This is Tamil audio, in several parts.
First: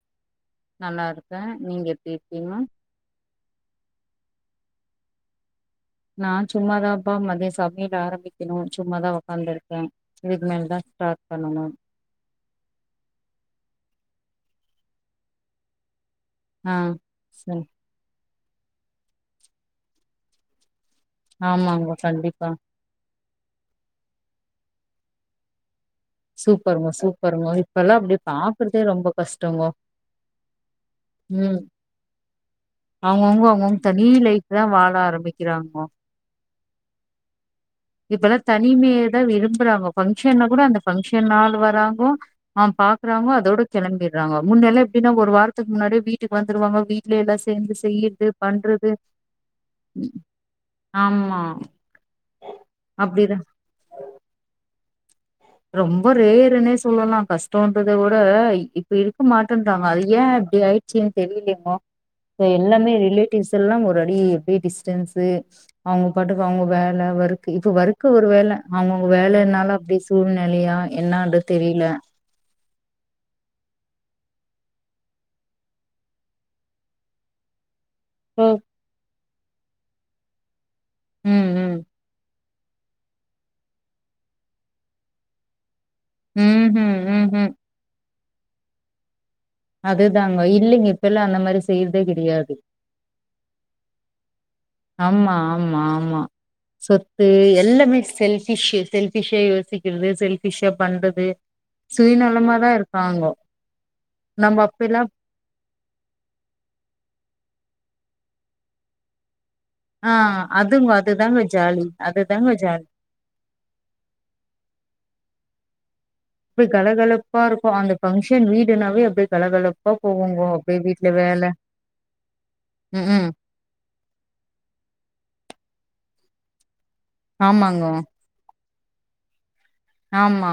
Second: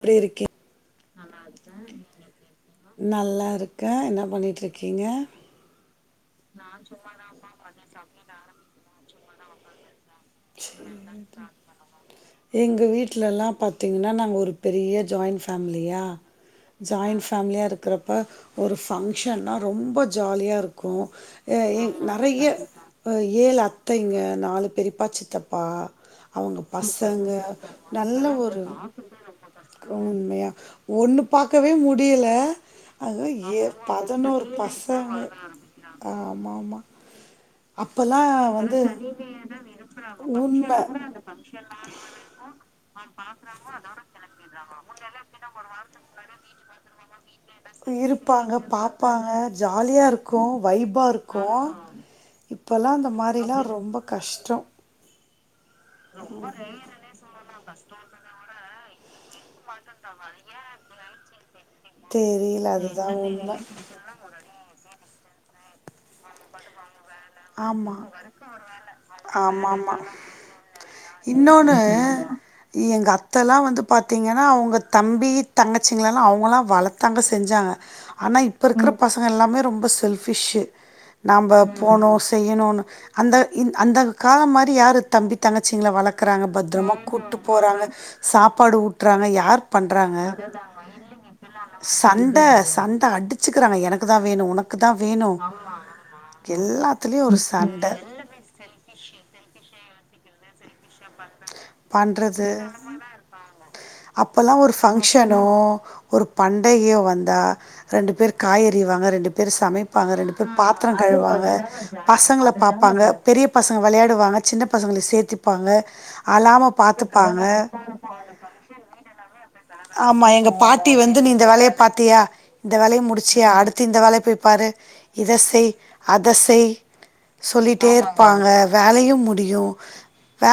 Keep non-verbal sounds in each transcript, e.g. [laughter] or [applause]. இப்டி இரு நல்லா இருக்கே நீங்க எப்டி இருக்கீங்க பண்ணிட்ருக்கீங்க நா சும்மா தாப்பா மதியோ சமயல் ஆரம்பிக்கணு சும்மாதா வந்துருக்கே எங்க வீட்லல்லா பா த்தீங்கன்னா நாங்க ஒரு பெரிய ஜாயிண்ட் ஃபேமிலியா ஆ ஜாயின்ட் சரி ஃபேமிலியா இருக்கிறப்ப ஒரு ஃபங்க்ஷன்னா ரொம்ப ஜாலியா இரு கு அ எ ஆமாங்க நெறய கண்டிப்பா ஏழு அத்தைங்க நாலு பெரிப்பா சி த்தப்பா அவுங்க சூப்பருங்க பசங்க சூப்பருங்க இப்பல்லா அப்டி நல்ல ஒரு பாக்குறதே ரொம்ப கஷ்டங்கோ உண்மையா ஒண்ணு ம் பாக்கவே முடில அதா அவங்கவுங்க ஏ அவங்கவுங்க தனி பதினோரு லைஃப் தா வாழ பசங்க ஆரம்பிக்கிறாங்கோ ஆமாமா இப்பெல்லா தனிமையதா விரும்புறாங்கோ உண்மா ஆ பாக்குறாங்கோ அதோட கெளம்பிட்றாங்க முன்னெல்லா எப்டின்னா ஒரு வாரத்துக்கு முன்னாடியே வீட்டுக்கு வந்துருவாங்க வீட்ல எல்லா சேந்து செய்யறது இருப்பாங்க பண்றது பாப்பாங்க ஜாலியா இருக்கு வைபா ஆமா இருக்கு இப் அப்டிதா மாரில்லா ரொம்ப கஷ்டோ ரொம்ப ரேர்னே சொல்லலா கஷ்டோன்றத விட இ ப்ப இருக்கு மா ட்ருந்தாங்க அது ஏ இப்டி ஆயிட்ச்சின் தெரிலியேமா தெரில எல்லாமே அதுதா ரிலேட்டிவ்ஸ் உண்ம எல்லா ஒரு அடி எப்டி டிஸ்டன்ஸ் இது அவுங்க பாட்டுக்கு அவுங்க வேல இருக்கு இப்ப ஆமா வரைக்கு ஒரு வேல அவுங்கங்க வேலன்னால அப்டி ஆமாமா ஸ் இன்னொன்னு எங்க அத்த எல்லாம் வந்து பாத்திங்கன்னா அவுங்க தம்பி தங்கச்சிங்களெல்லாம் அவுங்களாம் வளத்தாங்க செஞ்சாங்க ஆனா ம் இப்ப இருக்கிற பசங் அங்க எல்லாமே ரொம்ப செல்பிஷ்ஷு நாம்ப ம் போனோம் செய்யணும்னு அந்த இந்த அந்த காலம் மாரி யாரு தம்பி தங்கச் சிங்கள வளக்கறாங்க பத்திரமா ம்ஹும் கூட்டுப் ம்ஹும் போறாங்க சாப்பாடு ஊட்டுறாங்க யா யார் பண்றாங்க அதுதாங்க இல்லைங்க இப்பெல்லா அந்த மாரி செய்யறதே சண்ட கெடையாது சண்ட அடிச்சுக்கிறாங்க எனக்குதா வேணும் உனக்கு தா வேணு ஆமா ஆமா ஆமா சொர் எல்லாத்துலயு இது ஒரு சண்ட எல்லாமே செல்ஃபிஷ் செல்ஃபிஷ்ஷா யோசிக் க்கிறது செல்பிஷா பண்றது பண்றது சுயநலமாதா இருக்காங்கோ நம்ம அப்பல்லாம் ஒரு அப்பெல்லா ஃபங்க்ஷனோ ஒரு பண்டையோ வந்தா ரெண்டு பேர் காயறிவாங்க ரெண்டு பேர் ஆ சமைப்பாங்க ரெண்டு பேர் அதுங்க பாத்திரம் அதுதாங்க கழுவாங்க ஜாலி அதுதாங்க பசங்கள ஜாலி பாப்பாங்க பெரிய பசங்க வெளையாடுவாங்க சின்ன பசங்களை சேர்த்தி இருப்பாங்க அவா அப்டி ம கலகலப்பா பாத்துப்பாங்க இருக்கு அந்த பங்க்ஷன் வீடுனாவே அப்டியே கலகலப்பா ஆமா போகுங்கோ எங்க அப்டியே பாட்டி வீட்ல வந்து நீ வேல இந்த வேலைய பாத்தியா இந்த வேலைய ம் ம் முடிச்சியா அடுத்து இந்த வேலைய போய பாாரு இத செய் அத செய் சொல்லிட்டே ஆமாங்கோ இருப்பாங்க வேலையும் முடியும் ஆமா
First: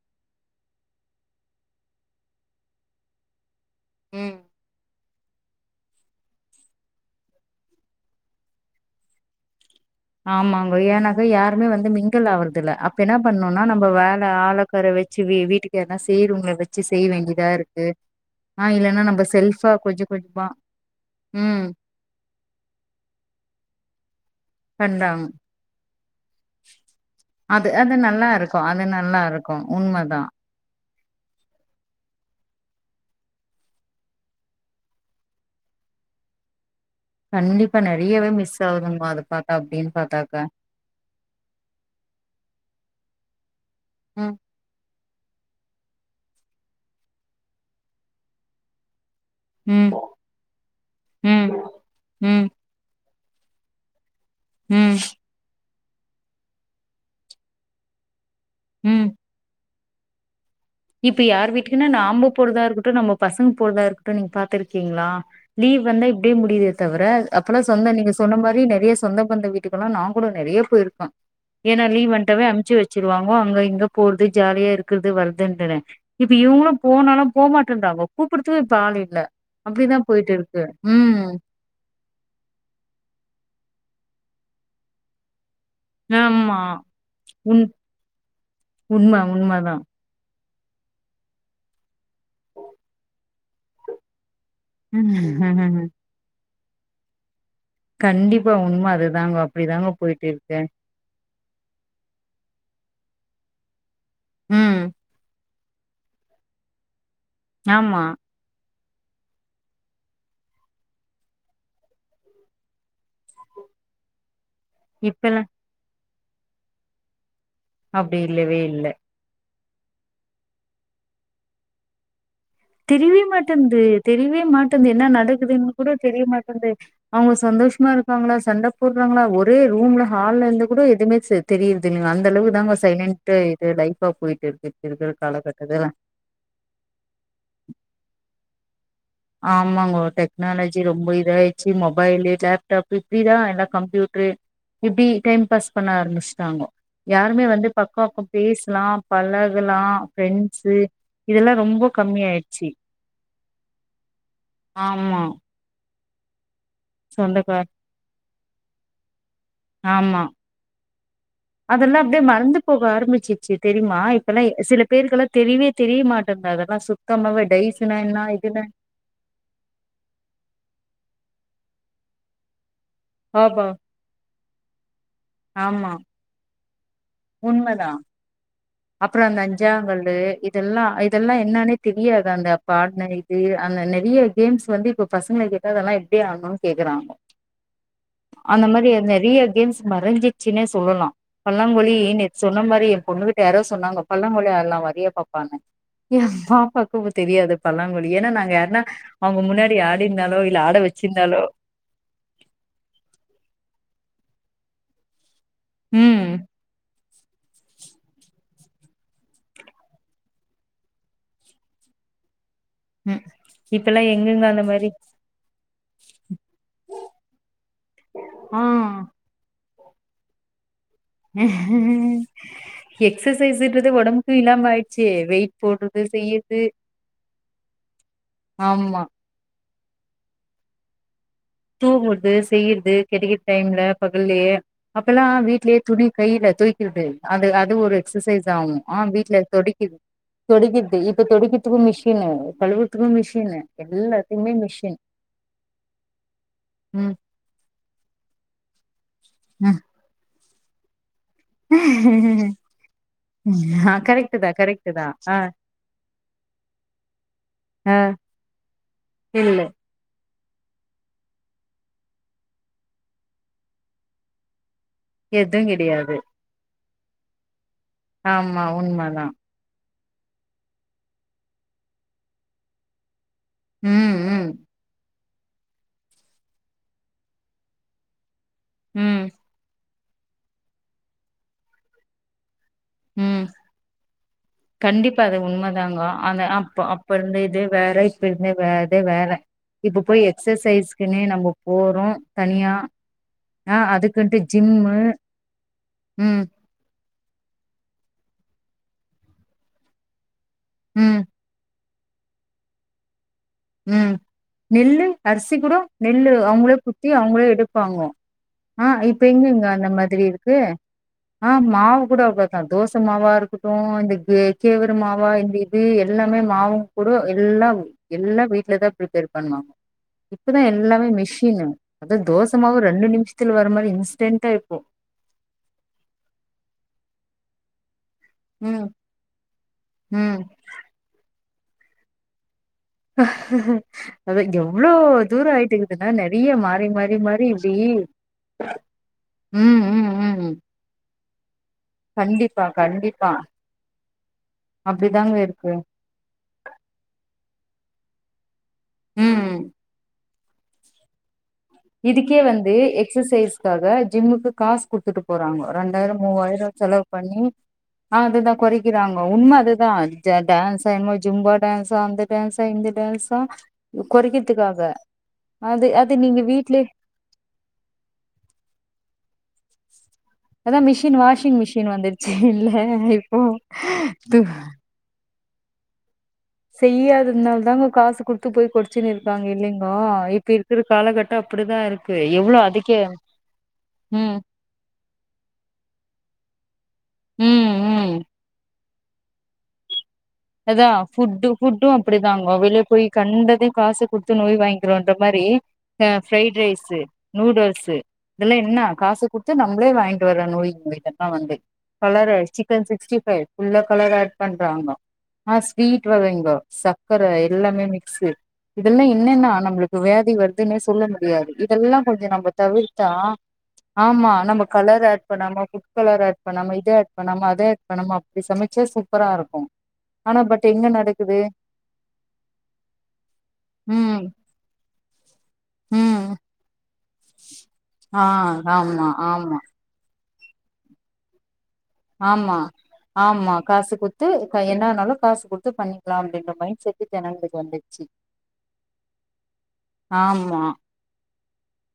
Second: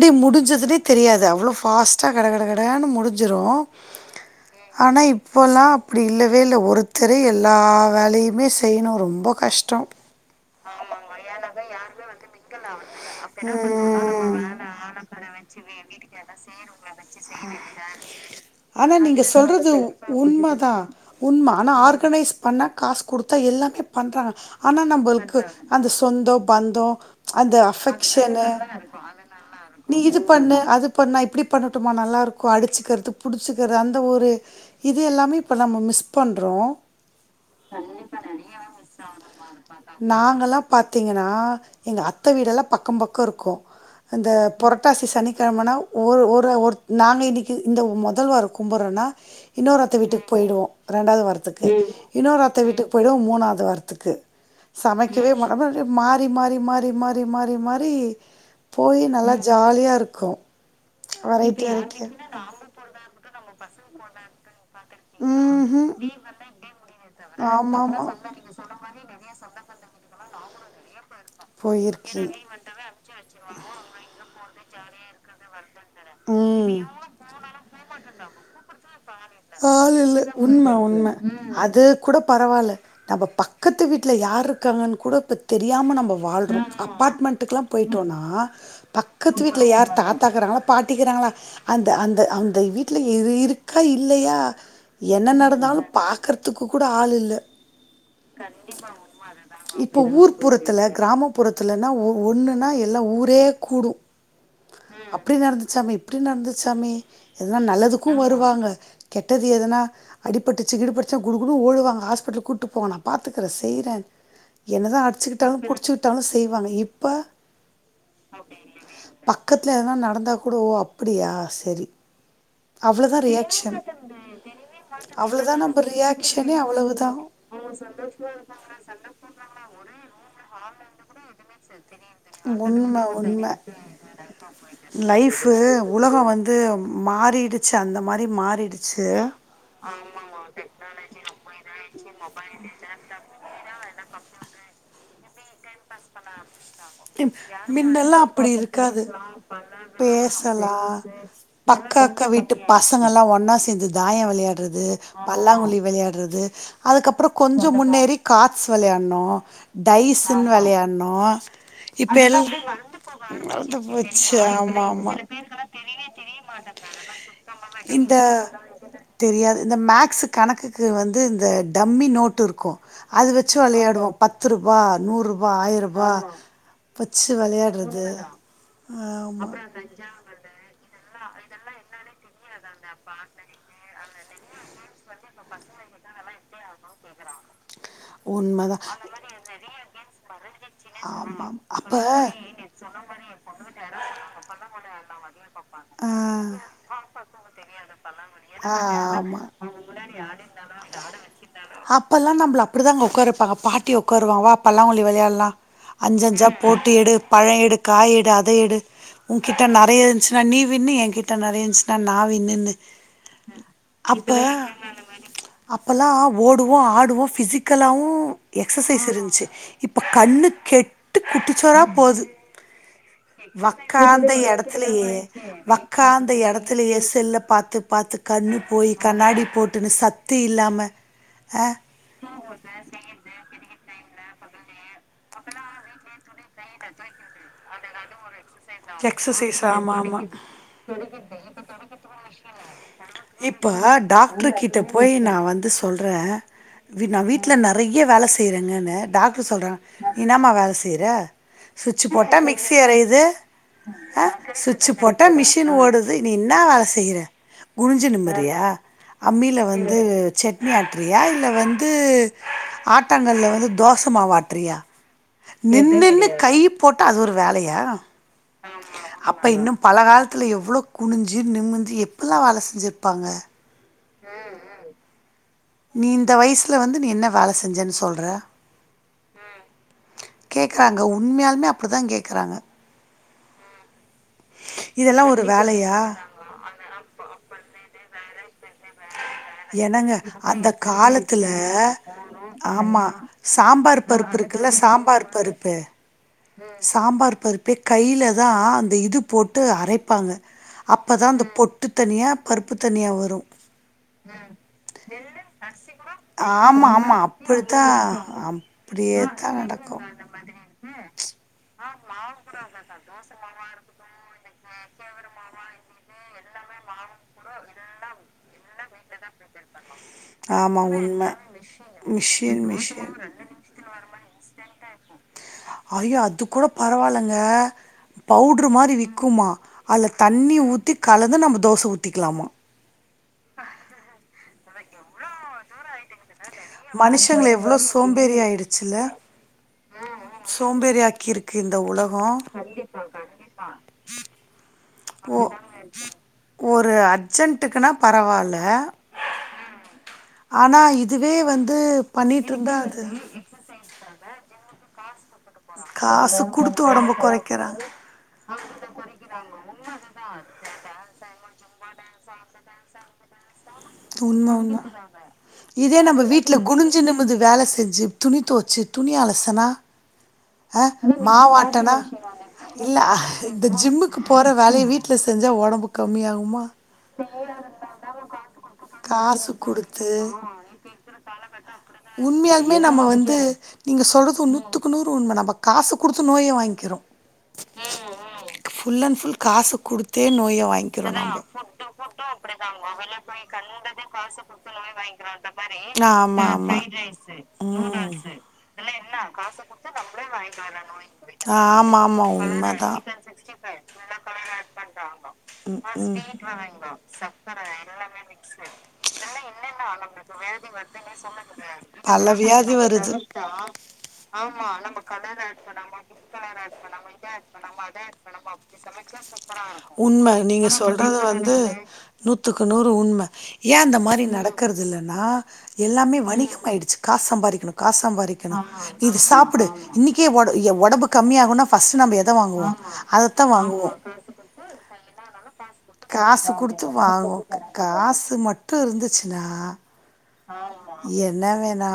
அப்படி முடிஞ்சதுன்னே தெரியாது அவ்வளோ ஃபாஸ்ட்டாக கட கட கடான்னு முடிஞ்சிடும் ம் ஆனா இப்போல்லாம் அப்டி இல்லவே இல்லை ஒருத்தரை எல்லா வேலையுமே செய்யணும் ரொம்ப கஷ்டம் ஆமாங்க ஏன்னாக்கா யாருமே வந்து மிங்கல் ஆறதுல்ல அப்ப என்ன பண்ணும்னா நம்ம வேலை ஆளைக்கரை வச்சு வீ வீட்டுக்கு யார்னா செய்றவங்கள வச்சு செய்ய வேண்டியதா இருக்கு ஆ ஆனா இல்லன்னா நம்ம நீங்க செல்ஃபா சொல்றது கொஞ்ச கொஞ்சமா உண்ம தான் உண்ம ம் ஆனா ஆர்கனைஸ் பண்ண காஸ் குடுத்தா எல்லா பண்றாங்க ஆனா பண்றாங்க நம்பளுக்கு அந்த சொந்தோ பந்தோ அந்த அது அது நல்லா அஃபெக்ஷனு இருக்கு அது நல்லா இருக்கு நீ உண்மதா இது பண்ணு அது பண்ணா இப்டி பண்ணட்டுமா நல்லாருக்கும் அடிச்சக்கறது புடிச்சிக்கறது அந்த ஒரு இது எல்லாமே இப்போ நம்ம மிஸ் பண்றோம் கண்டிப்பா நெறையவே மிஸ் ஆகுதுங்கோ அது பாத்தா அப்டின்னு பாத்தாக்கா நாங்கல்லா பாத்தீங்கன்னா எங்க அத்த வீடெல்லா பக்கோ பக் குக்கருகோ அந்த ம் பட்டாசி சனிக்கிழமைனா ஒரு ஒரு ஒரு நாங்கள் இன்னிக்கு இந்த முதல்வார கும்பிடறோன்னா இன்னொரு ம் அத்த வீட்டுக்கு போயிடுவோம் ரண்டாவது ம் வாரத்துக்கு இன்னொரு ம் அத்த வீட்டுக்கு போயிடும் மூணாவது வாரத்துக்கு ம் சமைக்கவே மா மாறி மாறி மாறி மாறி மாறி மாறி போய் ம் நல்லா காலியா இருக்கும் இப்ப யார்வீட்டுக்குன்னா நா அம்ப போறதா இருக்கட்டும் நம்ம பசங்க போறதா இருக்கட்டும் நீங்க பா கீங்களா ம் லீவ் வந்தா ம் இப்டியே முடியுதுே தவிர அப்பெல்லாம் ஆமா சொந்தம் ஆமா நீங்க சொன்ன மாரி நறைய சொந்த பந்த வீட்டுக்கெல்லா நாங்களோ நறைய போயிருக்க ஏன்னா லீவ் போயிருக்கீங்க வண்டாவ அமுச்சு வச்சிருவாங்க அங்க இங்க போறது ஜாலியா இருக்குறது வர்க் ண்டுட இப்ப ம் இவங்களும் போனாலும் போமாட்றாங்கோ கூப்பிடுதுக்கு இப்ப ஆள் இல்லை ஆ இல்ல உண்மை உண்மை அது கூட பரவாயில்ல நம்ம பக்கத்து வீட்டு ல யாரு இருக்காங்கு கூட இப்ப தெரியாமல் நம்ம ஆமா வாழ்றோம் உண் அப்பார்ட்மெண்ட்டுக்குெல்லாம் போயிட்டோம்னா உண்ம பக்கத்து உண்மதா வீட்டில் யார் தாத்தாக்குறாங்களோ பாட்டிக்கிறாங்களா அந்த அந்த அந்த வீட்ல இருக்கா இ இல்லையா என்ன நடந்தாலும் பாக்கறது த்துக்கு கூட ஆள் இல்ல கண்டிப்பா உண்ம அதுதாங்க அப்டிதாங்க இப்ப போயிட்டு இருக்கு ஊர்புறத்துல கிராம ப்புறத்துலனா ஒ ஒன்னுனா எல்லாம் ஊரே கூடும் ம் அப்படி நரஞ் சாமி எப்புடி நடந்தது சாமி ஏனா ஆமா நல்லதுக்கும் வருவாங்க கெட்டது எதனா அடிப்பட்டுச்சு கீடு பட்டுச்சு குடுகுடுன்னு ஓடுவாங்க ஹாஸ்பிட்டலுக்கு கூப்பிட்டு போ நான் பாத்துக்கறே செய்றேன் என்னதான் இப்பல்லா அடிச்சுகிட்டாலும் புடிச்சுட்டு இருந்தாலோ செய்வாங்க இப்ப அப்டி இல்லவே இல்ல கத்ல எதனா நடந்தா கூட ஓ அப்டியா சரி அவ்வளோதா திரிவே ரியாக்ஷன் மாட்டந்து தெரிவே மாட்டந்து என்னா அவ்வளோதா நடக்குதுன்னு நம்ம கூட தெரிய ரியாக்ஷனே மாட்டேது அவ்வளவுதா அவங்க சந்தோஷமா இருக்காங்களா சண்ட போட்றாங்களா ஒரே ரூம்ல ஹால்ல இருந்து கூட எதுவுமே தெரியுறது இல்லங்க அந்த அளவுக்கு தான்ங்க உண்ம உண்ம சைலண்டாஇது லைஃபா போயிட்டு இருக்கு இந்த ஒரு லைஃபு காலகட்டத்துல உலகம் வந்து மாறிடுச்சு அந்த மாரி மாறிடு ஆமாங்கோ டெக்னாலஜி ரொம்ப இதாயடுச்சு மொபைலு லேப்டாப் இப்டிதா எல்லா கம்ப்யூடரு இப்டி டேம் பாஸ் பண்ண ஆரம்பிச்ட்டாங்கோ ம் மின்னெல்லா அப்படி இருக்காது பழகலா பேசலா ஃப்ரெண்ட்ஸு இதெல்லா ரொம்ப பக்க கம்மி அக்கா வீட்டு ஆயிடுச்சு பசங்கல்லா ஒன்னா சேந்து தாயம் விளையாட்றது ஆமா பல்லாங்குழி விளையாட்றது அதுக்கப்றோ கொஞ்சோ சொந்தக்கார் முன்னேறி காட்ஸ் விளையாட்ணோ ஆமா டைஸ்ன்னு விளையாட்னோ அதெல்லா இப்ப அப்டியே எல்லா, மறந்து போக ஆரம்பிச்சிச்சு தெரியுமா மறந்துபோச்சு இப்பெல்லா சில ஆமா ஆமா பேருக்கெல்லா தெரியவே தெரிய மாட்டேங்குது அதெல்லா சுத்தமாவே டைஸ்னா என்ன இதுனா தெரியாது இந்த மேக்ஸ் கணக்குக்கு வந் து இந்த டம்மி நோட்டு இருக்கு அது வச்சு ஆபா. வெளையாடுவோ பத்து ரூபா நூறுரூ வா ஆமா ஆயிரரூபா வச்சு விளையாட்றது அப்பறோ அந்த அஞ்சாங்கல்லு இதெல்லா அ இதெல்லா என்னானே தெரியாது அந்த அப்ப ஆடுன இது அந்த நிறைய கேம்ஸ் வந்து இப்ப பசங்கள கேட்டா அதெல்லா எப்டி ஆடணுனு கேக்குறாங்கோ அந்த உண்மதா மாரி நெறைய கேம்ஸ் மறஞ்சிச்சுன்னே சொல்லலா ஆமா அப்ப பல்லாங்குழி நீங்க சொன்ன மாரி எ பொண்ணு கிட் யாரோ சொன்னாங்க பல்லாங்குழி ஆடலா வரியா பாப்பானு ஆ எ பாப்பாக்கு இப்ப தெரியாது பல்லாங்குழி ஏனா நாங்க யாருனா அவங்க ஆமா முன்னாடி ஆடிருந்தாலோ இல்ல ஆட வெச்சிருந்தாலோ அப்படிதாங்க உக்கார வெப்பாங்க பாட்டி உக்காரு வா பல்லாங்குழி வெளையாடலா ம் அஞ்சஞ்சா போட்டு எடு பழ எடு காயெடு அ தயெடு உங்கிட்ட நெறையா இருந்துச்சுனா நீ வின்னு எங்கிட்ட நெறையா இருந்துச்சுனா நா வின்னுன்னு ம் இப்பெல்லா அப்ப எங்கெங்க அந்த மாரி அப்பல்லா ஓடுவோ ஆடுவோ ஃபிசிக்கலாவு ஆ எக்சசைஸ் இருந்ச்சு இப்ப கண்ணு கெட் டு குட்டிச்சோரா போது எக்சசைஸ்ன்றது வக்காந்த ஒடம்புக்கு இல்லாம ஆயிடுச்சு எடத்துலயே வெயிட் போடுறது வக்காந்த செய்யறது எடத்தலயே செல்ல பாத்து பாத்து கண்ணு போயி ஆமா கண்ணாடி போட் டுனு சத்து இல்லாம தூகுடுது செய் யர்து கெடைக்க டைம்ல ப ல்லையே அப்பல்லா வீட்லயே துணி கையில தோய்க்குறது அது அது ஒரு எக்சசைஸ் ஸாவு ஆஹ் வீட்டுல எக்ஸசைஸ் ஆமா தொடைக்குது ஆமா தொடைக்கது இப்ப தொடைக்கிறதுக்கு மிஷினு கலுவுற்துக்கு மிஷினு இப்ப எல்லாத்துமே மிஷின் ங்க இப்டி ம் நா வீட்ல நெறைய வேல செய்றங்கன்ன டாக்டர் சொல்றா நீ இன்னாம வேல செய்ற சுவிட்சி போட்டா மிக்ஸி அறையிது ஆ அஹ் கரெக்ட் தா கரெக்ட் சுட்சி தா போட்டா ஆ மிஷின் ஓடுது நீ இன்ன வேல செய்யற ஆ குனிஞ்சி நிமிர்ரியா இல்ல அம்மில வந்து சட்னி ஆட்றியா இல்ல வந்து ஆட்டங்கள்ல வந்து தோச மாவு ஆட்றியா எதுவு நின் கெடையாது நின்னு கை போட்டு அது ஒரு வேலய் யா மா உண்மதா பல காலத்துல எவ்ளோ குனிஞ்சி நிமிந்து எப்புல்லா வேல செஞ்சிருப்பாங்க ம் ம் நீ இந்த வயசுல வந்து நீ என்ன வேல செஞ்சன்னு சொல்ற ம் கேக்குறாங்க உண்மையால்மே அப்டிதா கேக்குறாங்க ம் கண்டிப்பா இதெல்லாம் அது ஒரு வேலையா உண்மதாங்க அது அப்ப அப்பருந்த இது வேற அப்பருந்தே வே அதே வேல என்னங்க அந்த காலத்துல நம்ம போறோம் தனியா ஆமா ஆ சாம்பார் அதுக்குன்ட்டு பருப்புருக்குல்ல ஜிம்மு சாம்பார் பருப்பு ம் சாம்பார் பருப்பே கையில தா அந்த இது போட்டு அரைப்பாங்க ம் அப்பதா அந்த பொட் ட்டு தனியா பருப்பு தனியா வரு ம் நெல்லு அரிசி கூடோ நெல்லு அவுங்களே ஆமாம் குத்தி ஆமாம் அவுங்களே அப்படி தான் எடுப்பாங்கோ அஹ் அப்படியே இப்ப தான் எங்கங்க அந்த நடக்கும் மாதிரி இருக்கு அஹ் மாவு கூட அவளத்தா தோச மாவாருக்கட்டு இந்த கே கேவுரு மாவா இந்த இது எல்லாமே மாவு கூட எல்லாவ் எல்லாம் வீட்டுல தா ப்ரிப்பேர் பண்ணுவாங்க இப்பதா ஆமாம் எல்லாமே உண்மை மிஷினு அத தோச மிஷின் மாவு ரெண்டு மிஷின் நிமிஷத்துல வர மாரி இன்ஸ் டென்ட்டா இப்போ ஐயோ அது கூட பரவால்லங்க பவுட்ரு ம் மாரி விக்குமா அதுல ம் தண்ணி ஊத்தி கலந்து நம் தோச ஊத்திக்கலாமா [unintelligible] வ்ளோ தூரோ ஆய்ட்டுக்கு நால விய மாறி மாறி மாறி மனுஷங்கள இப்டி எவ்ளோ சோம்பேறி ஆயிடுச்சுல்ல. ம் ம் ம் கிந்த உலஹோ கண்டிப்பா கண்டிப்பா அப்டிதாங்க ஒ இருக்கு அப்டிதாங்க இருக்கு ஒரு அர்சென்ட் டுக்குனா பரவால்ல ம்ம் ஆனா இதுவே வந் இதுக்கே வந்து எக்ஸசைஸ்க்காக ஜிம்முக்கு காஸ் குத்துட்டு போறாங்ஹோ ரெண்டாயிரோ காசு மூவாயிரோ குடுத்து செலவு ஒடம்ப பண்ணி கொறைக்கிறாங்க. அதுதா கொறக்கிறாங்க உண்ம அதுதா ஜ டேன்ஸ என்மோ ஜும்பா டேன்ஸ் த அந்த டேன்ஸா இந்த டேன்ஸா உண்ம, உண்ம. கொறக்கிற்துக்காக அது இதே அது நம்ம நீங்க வீட்ல வீட் குனிஞ்சு நிமிது வேல செஞ்சு துணி தொவுச்சு துணி அலசனா அதா அஹ் மிஷின் வாஷிங் மிஷின் மாவாட்டனா வந்துருச்சு இல்ல இப்போ இந்த ஜிம்முக்கு து போற வேலய வீட்ல செ செஞ்சா ஒடம்பு கம்மியாவும் செய்யாதத்னால் தாங்க காசு குடுத்து போய் கொற்ச்சினு இருக்காங்க காசு இல்லிங்கோ குடுத்து இப்ப இர்க்குற காலகட்டொ அப்பதா இருக்கு எவ்ளோ உண்மையாலுமே அதுக்கே நம்ம ம் உண்மதாப்பா காசு குடுத்து நோயே வாங்கிறோ ம் ம் ஃபுல் அண் ஃபுல் காசு குடுத் அதா ஃபுட் ஃபுட்டும் அப்படிதாங்க வெளிய போய் கண்டயும் காசு குடுத்து நோய் வாங்கிறோன்ற மாரி ஆமா ஃப்ரைட் ஆமா ரைஸு நூடுல்ஸ்சு ம் இதல்லா என்ன காசு குடுத்து நம் தே வாய்ன்ட்டு வர நோய்ங் எல்லா வந்து ஆமா ஆமா கலர சிக்கன் உண்மதா சிக்ஸ்டி ஃபைவ் ஃபுல்லா கலர் ஆட் பண்றாங்கோ ஆஹ் ஸ்வீட் வகைங்கோ சக்கர எல்லாமே மிக்ஸு இதல்லா என்னென்னா நம்ளுக்கு வியாதி வர்துன்னு சொல்ல முடியாது இதல்லா கொஞ்ச பல நம்ப வியாதி தவிர்த்தா வருது ஆமா அனா கலர் ஆட் பண்ணாம ஃபுட் கலர் ஆட் பண்ணாமா இத ஆட் பண்ணாம அத ஆட் பண்ணாமா அப்டி சமச்ச சூப்பரா இருக்கும் உண்ம நீங்க சொல்றது வந்து நூத்துக்கு நூறு உண்ம ஏ அந்த ம் மாரி நடக்ற்து இல்லனா எல்லாமே ம் வணிகம் ஆயிடுச்சு காஸ் சம்பாரிக்கணு காசு ஆ சம்பாரிக்கணு ஆமா இது ஆமா சாப் இன்னிக்கே ஒட் எ ஒடபு கம்மியாகுனா ஃபஸ்ஸு நம்ப எத ஆமா வாங்குவோம் அதத்தா ஆமா வாங்குவோ காசு குத்து க என்ன ஆனாலு காசு குடுத்து பண்ணிக்கலா காசு அப்டின்ற மைண்ட் குடுத்து ப என்னா ஆனாலும் காசு குடுத் காசு குடுத்து செட்டு வாங்கு ஜனங்களுக்கு வந்துருச்சு காசு மட்டு இருந்துச்சுனா ஆமா என்ன வேணா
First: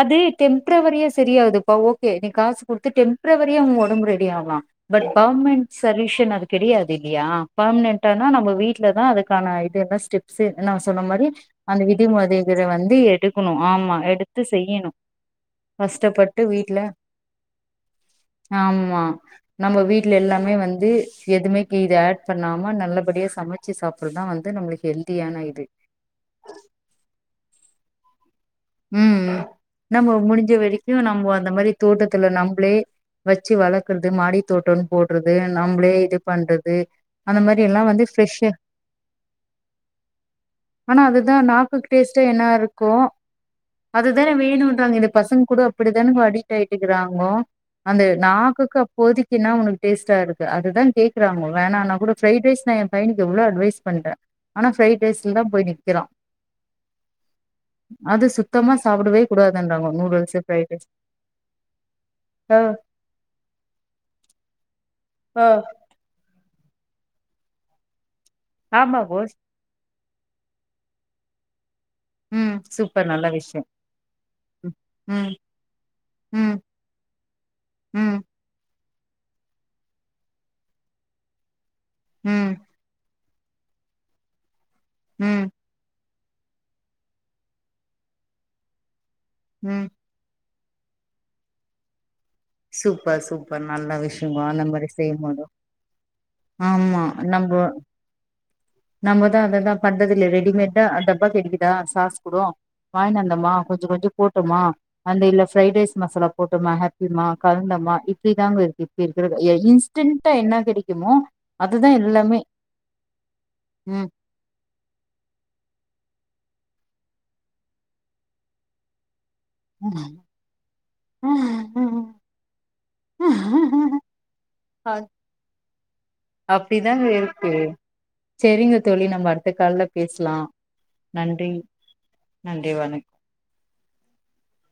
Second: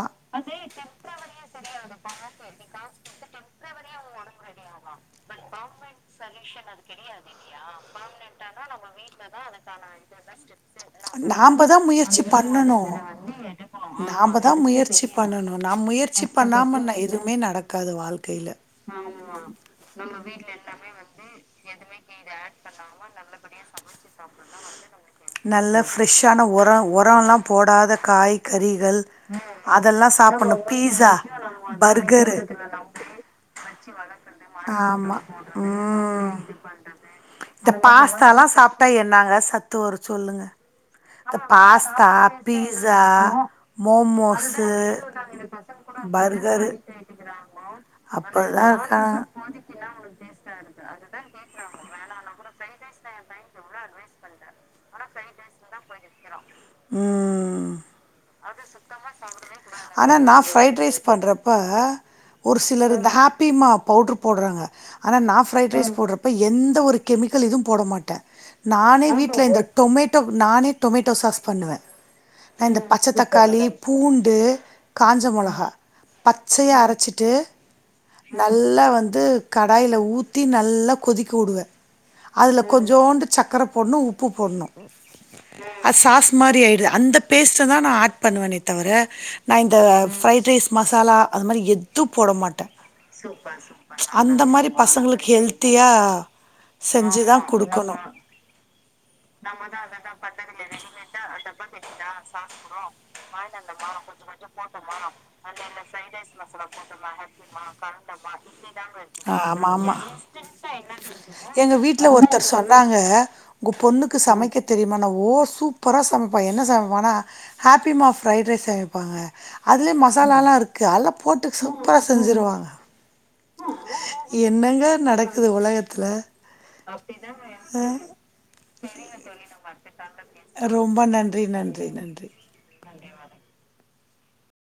அது டெம்ப்ரவரியாஸ் தெரியாதுப்பா ஓகே நீ காசு குட்த்து டெம்ப்ரவரியா மூவா [unintelligible] ரெடி ஆக்லாம் பட் பௌமென்ட்ஸ் தல்யூஷன் அது கெடியாது இல்லியா ஃபர்ம்னென்ட்டானா நம்ப வீட்லதா அதுக்கான இதெல்லா ஸ்டெப்ஸு நா சொன்ன மாரி நாம்ப தா அந்த முயற்சி விதிமொதைகர பண்ணணு. வந்து எடுக்குணு ஆமா எடுத் நாம்ப தா முயற்சி பண்ணனும் நா முயற்சி வீட்ல பண்ணாம நா எதுவுமே நடக்காது வாழ்க்கையில ஆமா நம்ம வீட்ல எல்லாமே வந் எதுவுமே க இது ஆட் பண்ணாம நல்லபடியா சமைச்சு சாப்புட்றதுதா வந்து நம்மளுக்கு ஹெல்தியான இது நல்ல ஃப்ரெஷ்ஷான உரம் உரம்லாம் போடாத காய் கறிகள் ம் ம் நம்ம அதெல்லாம் முடிஞ்ச சாப்புட்ணும் வரைக்கு பீஸா நம்ம அந்த மாரி தோட்டத்துல பர்கரு நம்பளே வச்சு வளர்க்கறது மாடித்தோட்டன்னு போட்றது நம் ஆ இந்த வந்து பாஸ்த்தால்லா ஃப்ரெஷ்ஷு சாப்ட்டா என்னாங்க சத்து வரும் சொல்லுங்க ஆனா அதுதா இந்த நாக்குக்கு பாஸ்த்தா டேஸ்ட்டா என்ன இருக்கு பீஸா அதுதான மோமோஸு வேணுன்றாங்க இந்த பசங்க கூட அப்டி தானேங்க அடிக்ட் பர்கரு ஆயிட்டுக்கிறாங்கோ அந்த அப்படி தா நாக்குக்கு இருக்காங்க அப்போதிக்கு என்ன உனக்கு டேஸ்ட்டா இருக்கு அது கேக்குறாங்கோ வேணான்னா கூட ஃப்ரைட் ரைஸ் நா ஏ பையனுக்கு எவ்ளோ அட்வைஸ் பண்றேன் ஆனா ஃப்ரைட் ரைஸ்லதா போய் நிக்கிறான் ம் அது சுத்தமா சாப்டவே சாப்புடவே கூடாதுன்றாங்கோ கூடாதுங்கிறாங்க ஆனா நா நூடுல்ஸு ஃப்ரைட் ரைஸ் பண்றப்ப ஆ ஒரு சிலர் இந்த ஹாப்பிமா பவுடர் போட்றாங்க ஆனா நா ஆ ஃப்ரைட் ரைஸ் போட்றப்ப எந்த ஒரு கெமிக்கல் இதுவு போடமாட்ட நானே ஆமாங்கோ வீட்ல இந்த டொமேட் டோ நானே டொமேட்டோ சாஸ் பண்ணுவ ம் நா இந்த சூப்பர் பச்ச நல்ல தக்காளி விஷயம் பூண்டு காஞ்ச ம் மொளகா ம் பச்சையா அரச்சிட்டு ம் நல்லா வந் வந்து கடாயில ஊத்தி நல்லா கொதிக்கவுடுவே ம் அதுல கொஞ்சோண்டு சக்கர போட்ணு உப்பு போட்ணு ம் ஆ சாஸ் மாரியாயிடுது அந்த பேஸ்ட்டதா நா ஆட் பண்ணுவேனே தவர நா இந்த ம் ஃப்ரைட் ரைஸ் மசாலா அதுமாரி எதுப் போட மாட்ட சூப்பர் சூப்பர் அந்த மாரி பசங்களுக்கு ஹெல்த்தியா ஆமா நம்போ நம்பதா அததா பண்றதுல்ல ரெடிமேடா அத தா அததா செஞ்சா சாப்புட்றோ வந்தமா வாங்கிட்டு கொஞ்சோ வந்தோமா கொஞ்சோ கொஞ்ச கொஞ்ச போட்டோமா அந்த இல்ல ஃப்ரைட் அந்தந்த ரைஸ் சைடிஸ் மசாலா போட்டோமா ஹாப்பிமா ஹபிமா கலந்தமா கலந்தோமா இப்டிதாங்க இப்படி இருக்கு தாங்க இப்ப இருக் இருக்கிறது எ ஆமா ஆமா இன்ஸ்டன்டா என்ன கெடைக்குமோ இன்ஸ்டென்ட்டா எங்க அதுதா வீட்டுல எல்லாமே ஒருத்தர் சொன்னாங்க உங்க ம் பொண்ணுக்கு சமைக்க தெரியுமானா ஓசு புர சமைப்பான் என்ன சமைப்பனா ஹாப்பிம்மா ஃப்ரைட் ரைஸ் சமைப்பாங்க அதுலயே மசாலா எல்லாம் இருக்கு அதல்லாம் போட்டு சூப்பரா செஞ்சிருவாங்க என்னங்க அ நடக்குது உலகத்துல அப்டிதாங்க இருக்கு செரிங்க தோழி நம்ம அடுத்த கால்ல பேசலா ரொம்ப நன்றி நன்றி நன்றி. [inaudible]